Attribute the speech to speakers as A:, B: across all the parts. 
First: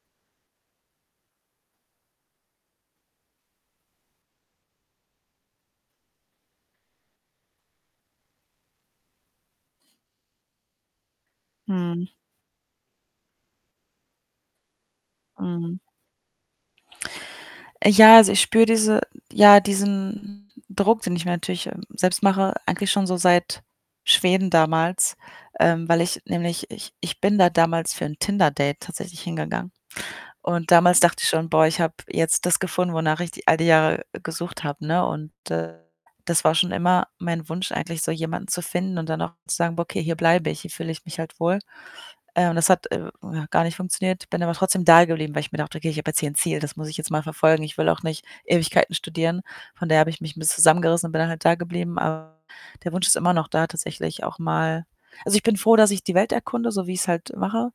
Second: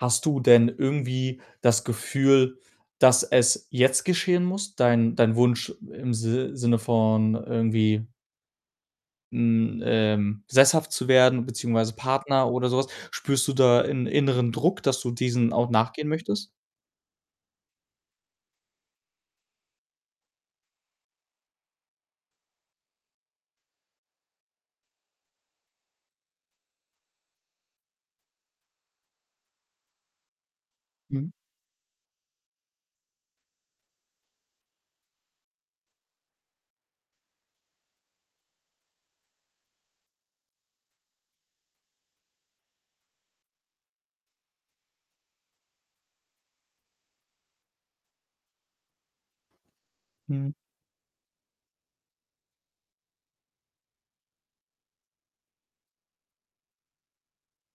A: Hast du denn irgendwie das Gefühl, dass es jetzt geschehen muss? Dein dein Wunsch im Si Sinne von irgendwie hm, ähm, sesshaft zu werden, beziehungsweise
B: Mhm.
A: Partner, oder sowas. Spürst du da 'n inneren Druck, dass du diesem auch
B: Mhm.
A: nachgehen möchtest?
B: Ja, also, ich spüre diese ja, diesen Druck, den ich mir natürlich, ähm, selbst mache, eigentlich schon so seit Schweden damals, ähm, weil ich nämlich ich ich bin da damals für 'n Tinder-Date tatsächlich hingegangen. Und damals dachte
A: Hm.
B: ich schon: „Boah, ich habe jetzt das gefunden, wonach ich die all die Jahre gesucht habe“, ne? Und, äh, das war schon immer mein Wunsch eigentlich, so jemanden zu finden und dann auch zu sagen: „Okay, hier bleibe ich, hier fühle ich mich halt wohl.“ Äh, und das hat, äh, ja gar nicht funktioniert. Bin aber trotzdem da geblieben, weil ich mir dachte: „Okay, ich habe jetzt hier 'n Ziel, das muss ich jetzt mal verfolgen. Ich will auch nicht Ewigkeiten studieren.“ Von daher habe ich mich 'n
A: Hm.
B: bisschen zusammengerissen und bin halt da geblieben. Aber der Wunsch ist immer noch da, tatsächlich auch mal also, ich bin froh, dass ich die Welt erkunde, so wie ich's halt mache.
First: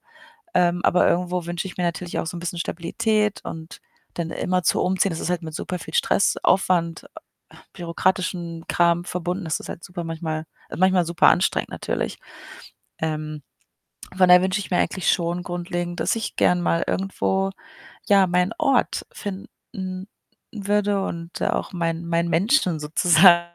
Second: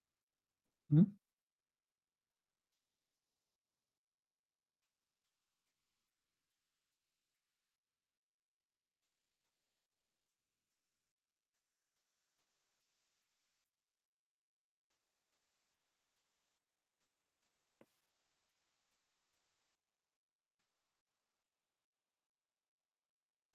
B: Ähm, aber
A: Mhm.
B: irgendwo wünsche ich mir natürlich auch so 'n bisschen Stabilität und dann immerzu umziehen, das ist halt mit super viel Stress, Aufwand, äh, bürokratischen Kram verbunden. Das ist halt super manchmal äh, manchmal super anstrengend natürlich. Ähm, von daher wünsche ich mir eigentlich schon grundlegend, dass ich gerne mal irgendwo, ja, meinen Ort finden würde und auch meinen meinen Menschen sozusagen,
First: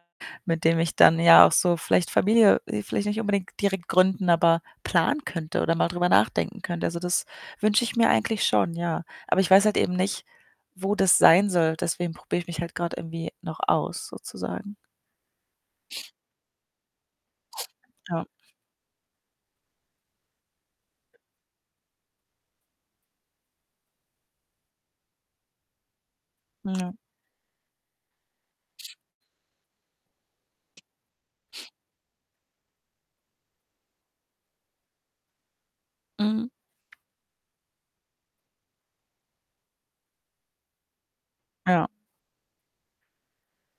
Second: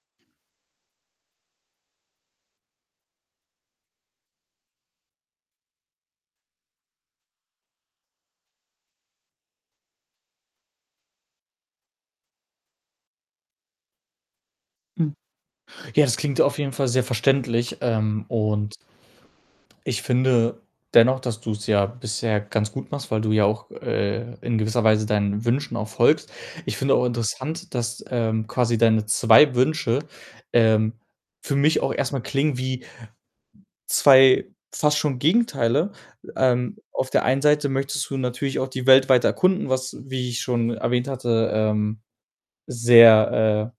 B: mit dem ich dann ja auch so vielleicht Familie äh, vielleicht nicht unbedingt direkt gründen, aber planen könnte, oder mal drüber nachdenken könnte. Also, das wünsche ich mir eigentlich schon, ja. Aber ich weiß halt eben nicht, wo das sein soll. Deswegen probiere ich mich halt gerade irgendwie noch aus, sozusagen.
A: Hm. Ja, das klingt auf jeden Fall sehr verständlich. Ähm,
B: Ja.
A: und ich finde dennoch, dass du's ja bisher ganz gut machst, weil du ja auch, äh, in gewisser Weise deinen Wünschen auch folgst.
B: Hm.
A: Ich
B: Ja.
A: finde auch interessant, dass, ähm, quasi deine 2 Wünsche, ähm, für mich auch erst mal klingen wie 2 fast schon Gegenteile.
B: Mhm.
A: Ähm, auf der einen Seite möchtest du natürlich auch die Welt weiter erkunden, was, wie ich schon erwähnt hatte,
B: Ja.
A: ähm, sehr,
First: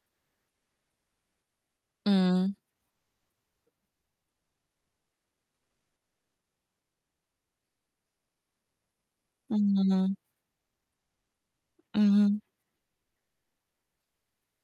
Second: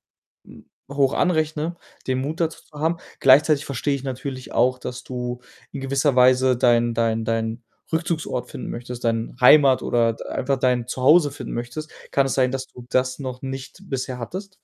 A: äh, hm, hoch anrechne, den Mut
B: Mhm.
A: dazu zu haben. Gleichzeitig verstehe ich natürlich auch, dass du in gewisser Weise deinen deinen deinen Rückzugsort finden möchtest, dein Heimat oder
B: Mhm.
A: d einfach dein Zuhause finden möchtest. Kann es
B: Mhm.
A: sein, dass du das noch nicht bisher hattest?